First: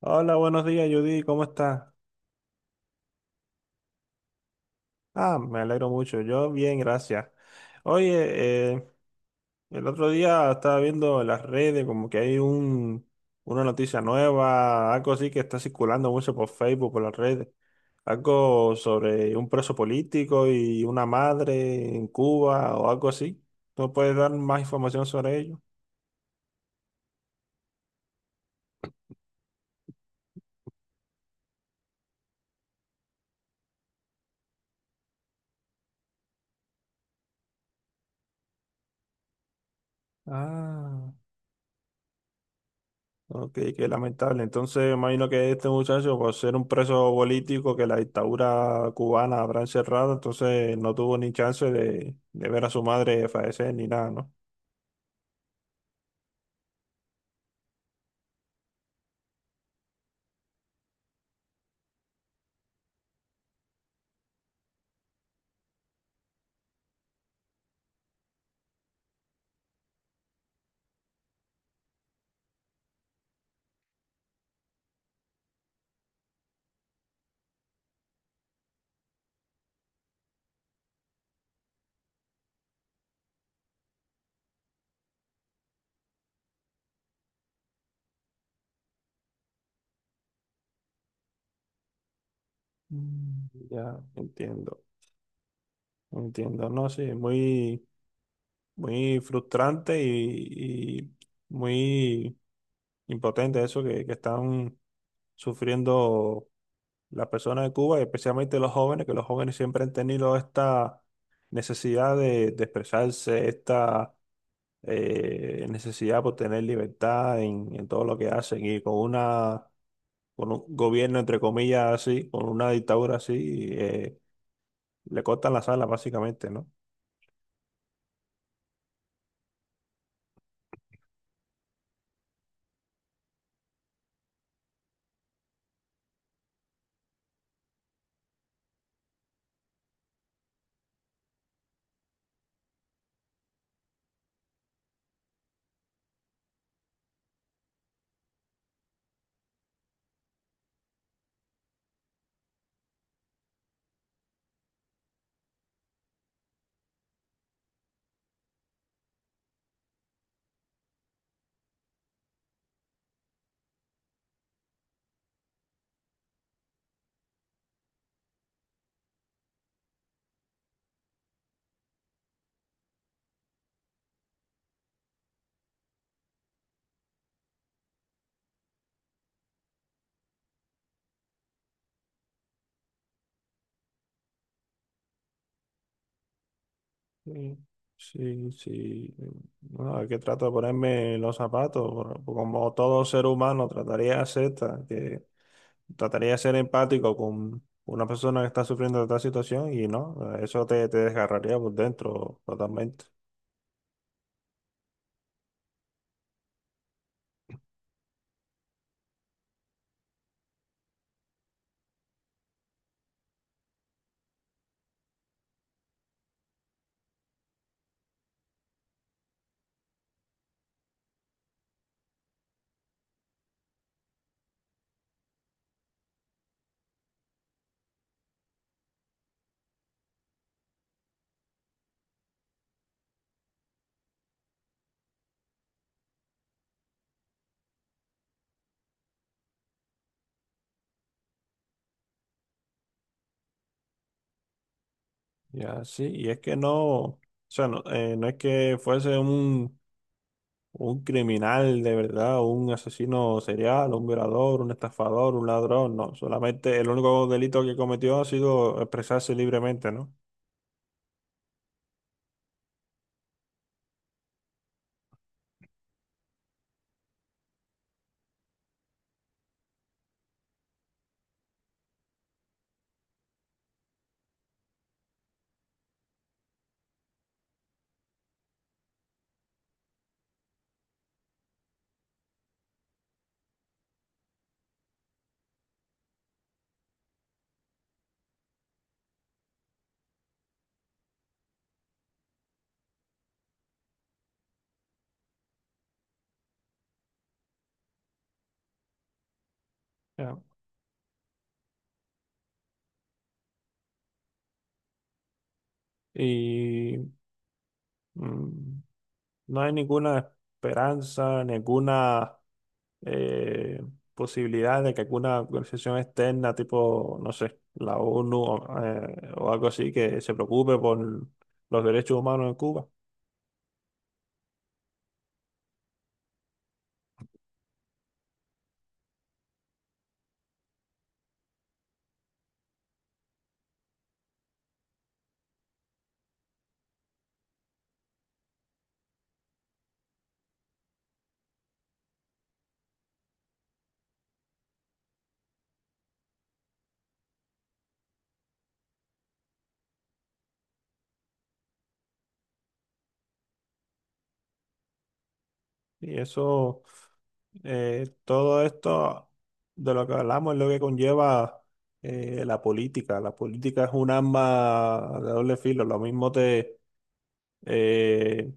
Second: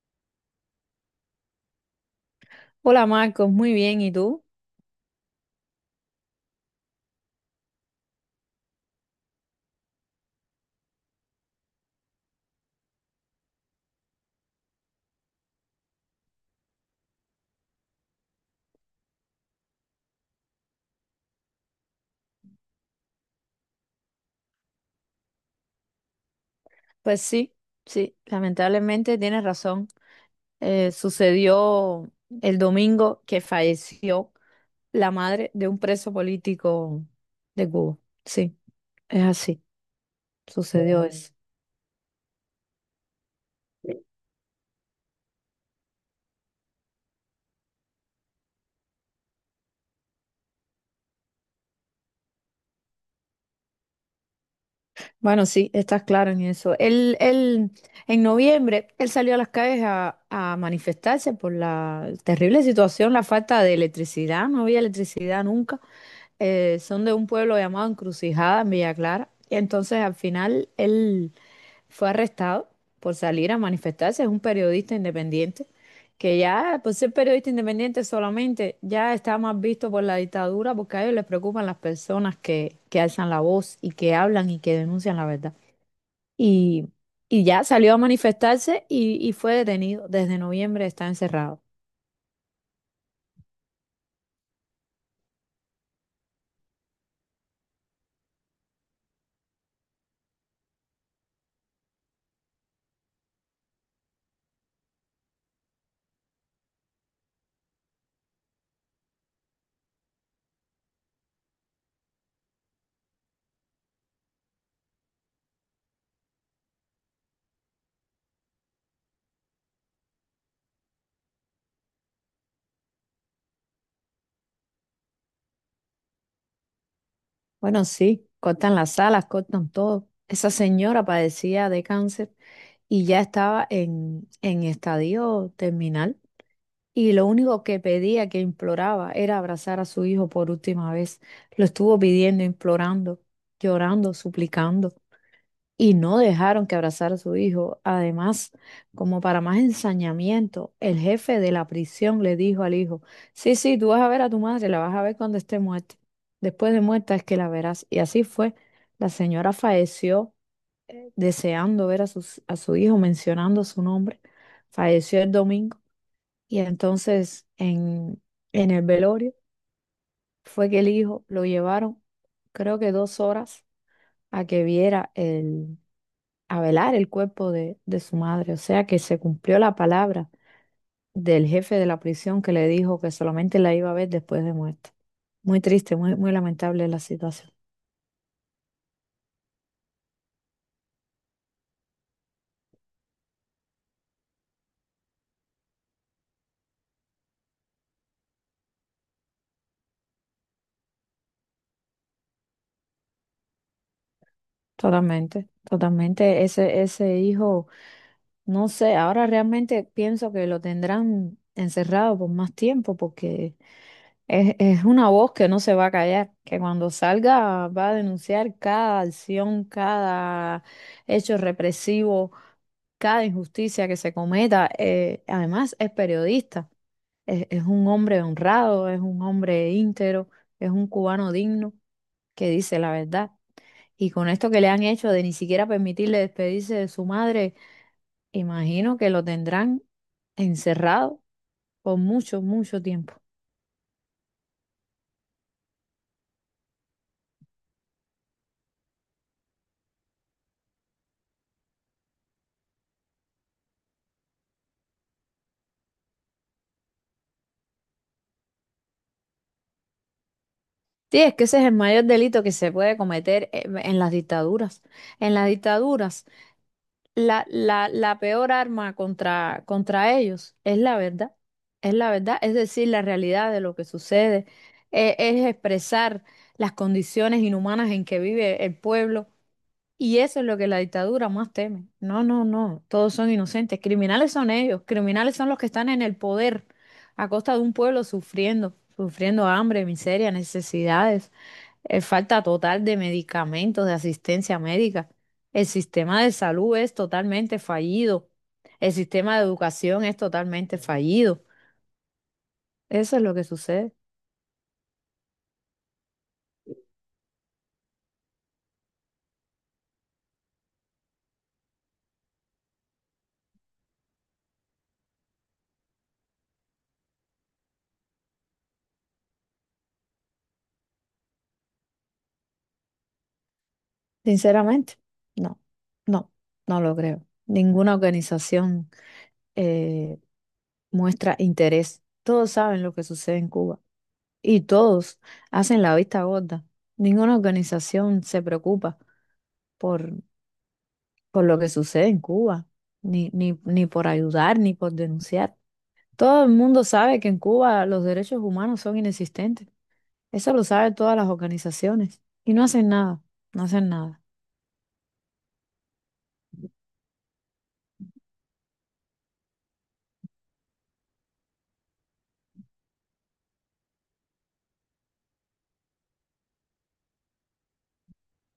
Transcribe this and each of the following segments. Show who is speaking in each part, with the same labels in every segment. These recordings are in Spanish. Speaker 1: Hola, buenos días, Judy, ¿cómo estás?
Speaker 2: Hola, Marcos, muy bien, ¿y tú?
Speaker 1: Ah, me alegro mucho, yo bien, gracias. Oye, el otro día estaba viendo en las redes como que hay una noticia nueva, algo así que está circulando mucho por Facebook, por las redes, algo sobre un preso político y una madre en Cuba o algo así. ¿No puedes dar más información sobre ello?
Speaker 2: Pues sí, sí, lamentablemente tienes razón. Sucedió el domingo que falleció la madre de un preso político de Cuba. Sí, es así, sucedió
Speaker 1: Ah.
Speaker 2: eso.
Speaker 1: Ok, qué lamentable. Entonces, imagino que este muchacho, por ser un preso político que la dictadura cubana habrá encerrado, entonces no tuvo ni chance de ver a su madre fallecer ni nada, ¿no?
Speaker 2: Bueno, sí, estás claro en eso. Él, en noviembre, él salió a las calles a manifestarse por la terrible situación, la falta de electricidad, no había electricidad nunca. Son de un pueblo llamado Encrucijada en Villa Clara. Y entonces al final él fue arrestado por salir a manifestarse. Es un periodista independiente, que ya por ser periodista independiente solamente ya está más visto por la dictadura porque a ellos les preocupan las personas que alzan la voz y que hablan y que denuncian la verdad. Y, y ya salió a manifestarse y fue detenido. Desde noviembre está encerrado.
Speaker 1: Mm. Ya, entiendo, entiendo, ¿no? Sí, muy, muy frustrante y muy impotente eso que están sufriendo las personas de Cuba, y especialmente los jóvenes, que los jóvenes siempre han tenido esta necesidad de expresarse, esta necesidad por tener libertad en todo lo que hacen y con una con un gobierno entre comillas así, con una dictadura así, le cortan las alas básicamente, ¿no?
Speaker 2: Bueno, sí, cortan las salas, cortan todo. Esa señora padecía de cáncer y ya estaba en estadio terminal. Y lo único que pedía, que imploraba, era abrazar a su hijo por última vez. Lo estuvo pidiendo, implorando, llorando, suplicando. Y no dejaron que abrazara a su hijo. Además, como para más ensañamiento, el jefe de la prisión le dijo al hijo, sí, sí, tú vas a ver a tu madre, la vas a ver cuando esté muerta. Después de muerta es que la verás. Y así fue. La señora falleció deseando ver a, a su hijo, mencionando su nombre. Falleció el domingo y entonces en el velorio fue que el hijo lo llevaron, creo que dos horas, a que viera a velar el cuerpo de su madre. O sea que se cumplió la palabra del jefe de la prisión que le dijo que solamente la iba a ver después de muerta. Muy triste, muy, muy lamentable la situación.
Speaker 1: Sí, sí, sí. Bueno, es que trato de ponerme los zapatos, por como todo ser humano trataría de hacer, que trataría de ser empático con una persona que está sufriendo de esta situación y no, eso te desgarraría por dentro totalmente.
Speaker 2: Totalmente, totalmente. Ese hijo. No sé, ahora realmente pienso que lo tendrán encerrado por más tiempo porque es una voz que no se va a callar, que cuando salga va a denunciar cada acción, cada hecho represivo, cada injusticia que se cometa. Además es periodista, es un hombre honrado, es un hombre íntero, es un cubano digno que dice la verdad. Y con esto que le han hecho de ni siquiera permitirle despedirse de su madre, imagino que lo tendrán encerrado por mucho, mucho tiempo.
Speaker 1: Ya, sí, y es que no, o sea, no, no es que fuese un criminal de verdad, un asesino serial, un violador, un estafador, un ladrón, no, solamente el único delito que cometió ha sido expresarse libremente, ¿no?
Speaker 2: Sí, es que ese es el mayor delito que se puede cometer en las dictaduras. En las dictaduras, la peor arma contra ellos es la verdad. Es la verdad, es decir, la realidad de lo que sucede. Es expresar las condiciones inhumanas en que vive el pueblo. Y eso es lo que la dictadura más teme. No, no, no, todos son inocentes. Criminales son ellos, criminales son los que están en el poder a costa de un pueblo sufriendo, sufriendo hambre, miseria, necesidades, falta total de medicamentos, de asistencia médica. El sistema de salud es totalmente fallido. El sistema de educación es
Speaker 1: Ya.
Speaker 2: totalmente fallido. Eso es lo que sucede.
Speaker 1: Y mm, no hay ninguna esperanza, ninguna eh, posibilidad de que alguna organización externa, tipo, no sé, la ONU o algo así, que se preocupe por los derechos humanos en Cuba.
Speaker 2: Sinceramente, no, no, no lo creo. Ninguna organización. eh, Muestra interés. Todos saben lo que sucede en Cuba y todos hacen la vista gorda. Ninguna organización se preocupa por, por lo que sucede en Cuba, ni por ayudar, ni por denunciar. Todo el mundo sabe que en Cuba los derechos humanos son inexistentes. Eso lo saben todas las organizaciones y no hacen nada, no hacen nada.
Speaker 1: Y eso, todo esto de lo que hablamos es lo que conlleva la política. La política es un arma de doble filo. Lo mismo te eh,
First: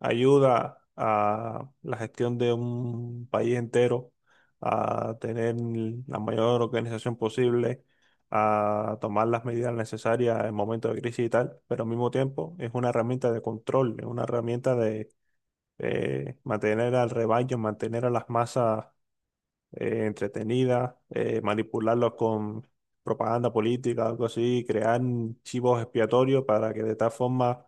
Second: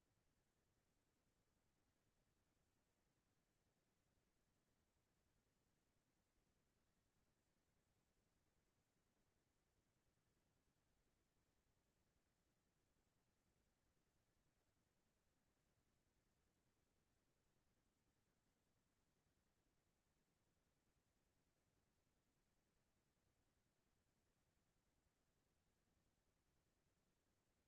Speaker 1: ayuda a la gestión de un país entero, a tener la mayor organización posible, a tomar las medidas necesarias en momentos de crisis y tal, pero al mismo tiempo es una herramienta de control, es una herramienta, mantener al rebaño, mantener a las masas entretenidas, manipularlos con propaganda política, algo así, crear chivos expiatorios para que de tal forma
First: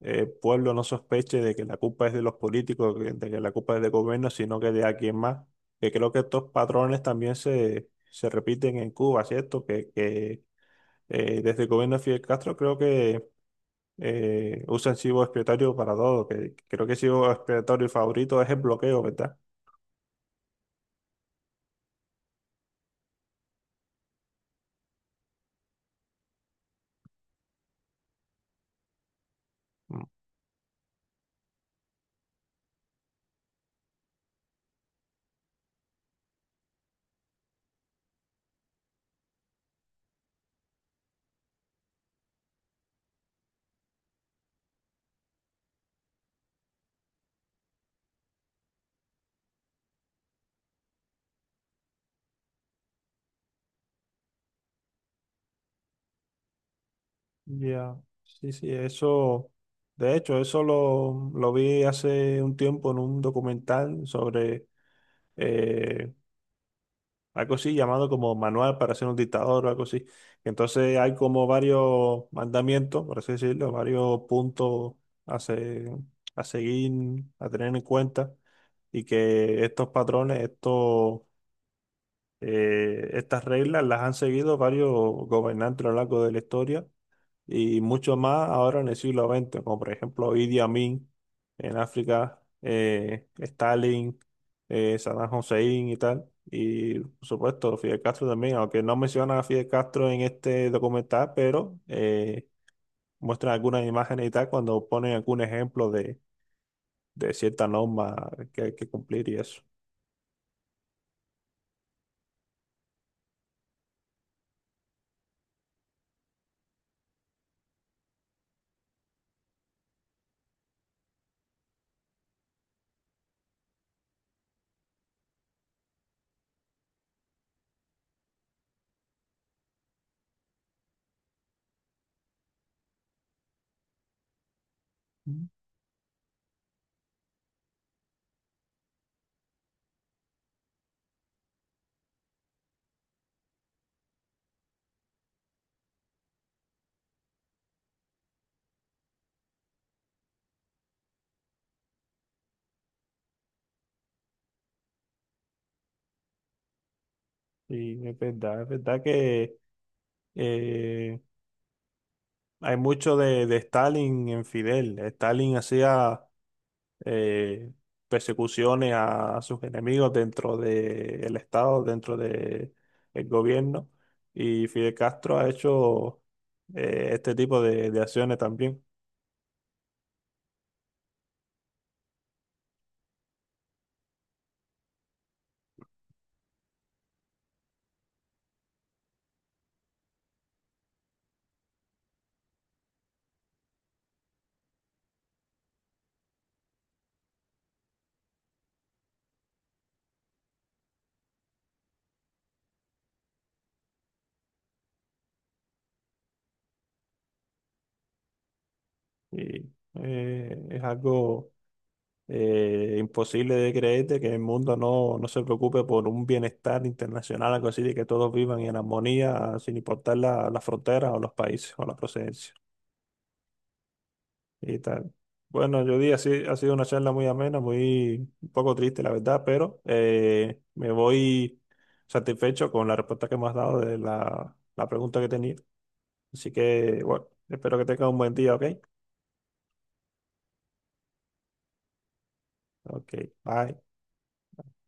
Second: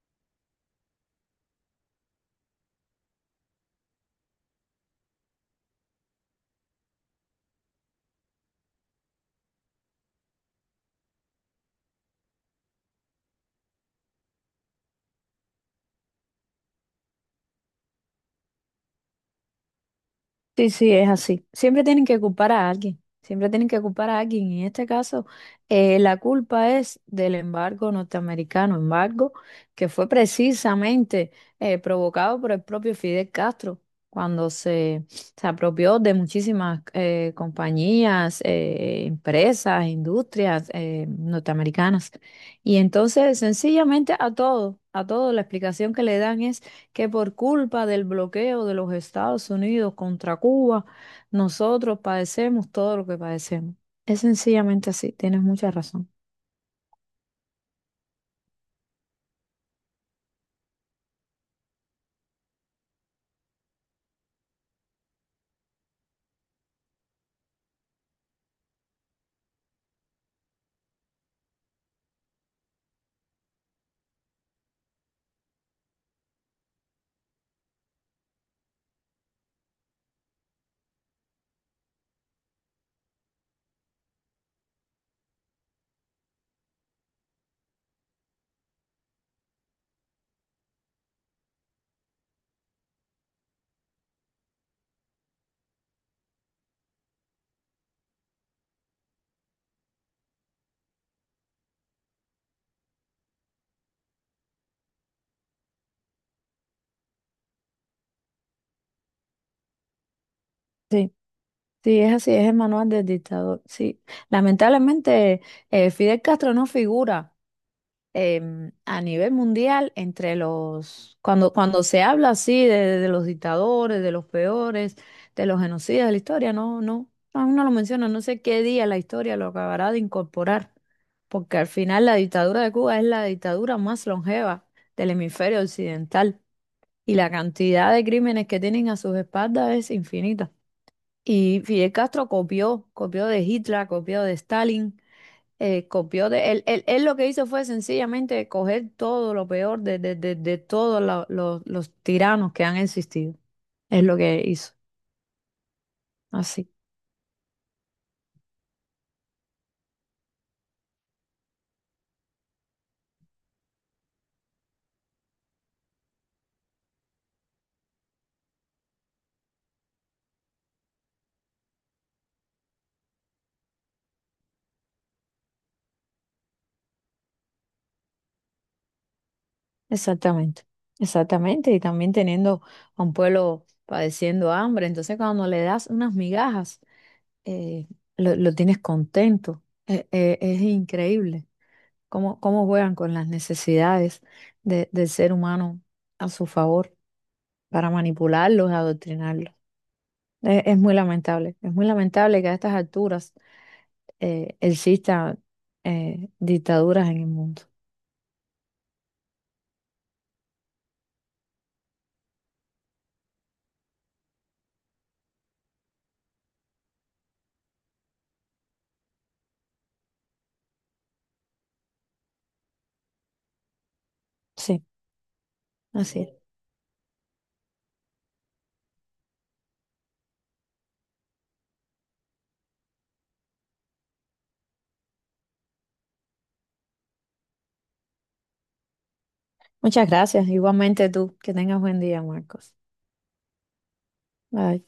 Speaker 1: el pueblo no sospeche de que la culpa es de los políticos, de que la culpa es del gobierno, sino que de alguien más. Que creo que estos patrones también se repiten en Cuba, ¿cierto? Que desde el gobierno de Fidel Castro creo que usan chivo expiatorio para todo, que creo que chivo expiatorio favorito es el bloqueo, ¿verdad?
Speaker 2: Sí, sí, es así. Siempre tienen que culpar a alguien, siempre tienen que culpar a alguien. Y en este caso, la culpa es del embargo norteamericano, embargo que
Speaker 1: Mm.
Speaker 2: fue precisamente provocado por el propio Fidel Castro, cuando se apropió de muchísimas compañías, empresas, industrias norteamericanas. Y entonces, sencillamente a todo, la explicación que le dan que por culpa del bloqueo de los Estados Unidos contra Cuba, nosotros padecemos todo lo que padecemos. Es sencillamente así, tienes mucha razón.
Speaker 1: Ya, sí, sí, eso, de hecho, eso lo vi hace un tiempo en un documental sobre eh, algo así llamado como manual para ser un dictador o algo así. Entonces hay como varios mandamientos, por así decirlo, varios puntos a, se- a seguir, a tener en cuenta y que estos patrones, estos estas reglas las han seguido varios gobernantes a lo largo de la historia y mucho más ahora en el siglo XX, como por ejemplo Idi Amin en África, Stalin, Saddam Hussein y tal. Y por supuesto Fidel Castro también, aunque no mencionan a Fidel Castro en este documental, pero muestran algunas imágenes y tal cuando ponen algún ejemplo de cierta norma que hay que cumplir y eso.
Speaker 2: Sí, sí, es así, es el manual del dictador. Sí, lamentablemente Fidel Castro no figura. A nivel mundial entre los, cuando se habla así de los dictadores, de los peores, de los genocidas de la historia, no, no, aún no lo menciona, no sé qué día la historia lo acabará de incorporar, porque al final la dictadura de Cuba es la dictadura más longeva del
Speaker 1: Mm.
Speaker 2: hemisferio occidental y la cantidad de crímenes que tienen a sus espaldas es infinita. Y Fidel Castro copió, copió de Hitler, copió de Stalin, copió de él, él lo que hizo fue sencillamente coger todo lo peor de todos los tiranos que han existido. Es lo que hizo. Así,
Speaker 1: Y es verdad que eh, hay mucho de Stalin en Fidel. Stalin hacía eh, persecuciones a sus enemigos dentro del Estado, dentro del gobierno. Y Fidel Castro ha hecho este tipo de acciones también.
Speaker 2: exactamente. Exactamente. Y también teniendo a un pueblo padeciendo hambre. Entonces, cuando le das unas migajas, eh, lo tienes contento. Es increíble cómo, cómo juegan con las necesidades del ser humano a su favor para manipularlos, adoctrinarlos. Es muy lamentable, es muy lamentable que a estas alturas existan dictaduras en el mundo.
Speaker 1: Y es algo imposible de creer de que el mundo no se preocupe por un bienestar internacional, algo así, de que todos vivan en armonía sin importar las fronteras o los países o la procedencia. Y
Speaker 2: Sí,
Speaker 1: tal. Bueno, yo di,
Speaker 2: así es.
Speaker 1: así ha sido una charla muy amena, muy un poco triste, la verdad, pero me voy satisfecho con la respuesta que me has dado de la pregunta que tenía. Así que, bueno, espero que tengas un buen día, ¿ok?
Speaker 2: Muchas gracias. Igualmente tú, que tengas buen día, Marcos.
Speaker 1: Ok, bye.
Speaker 2: Bye.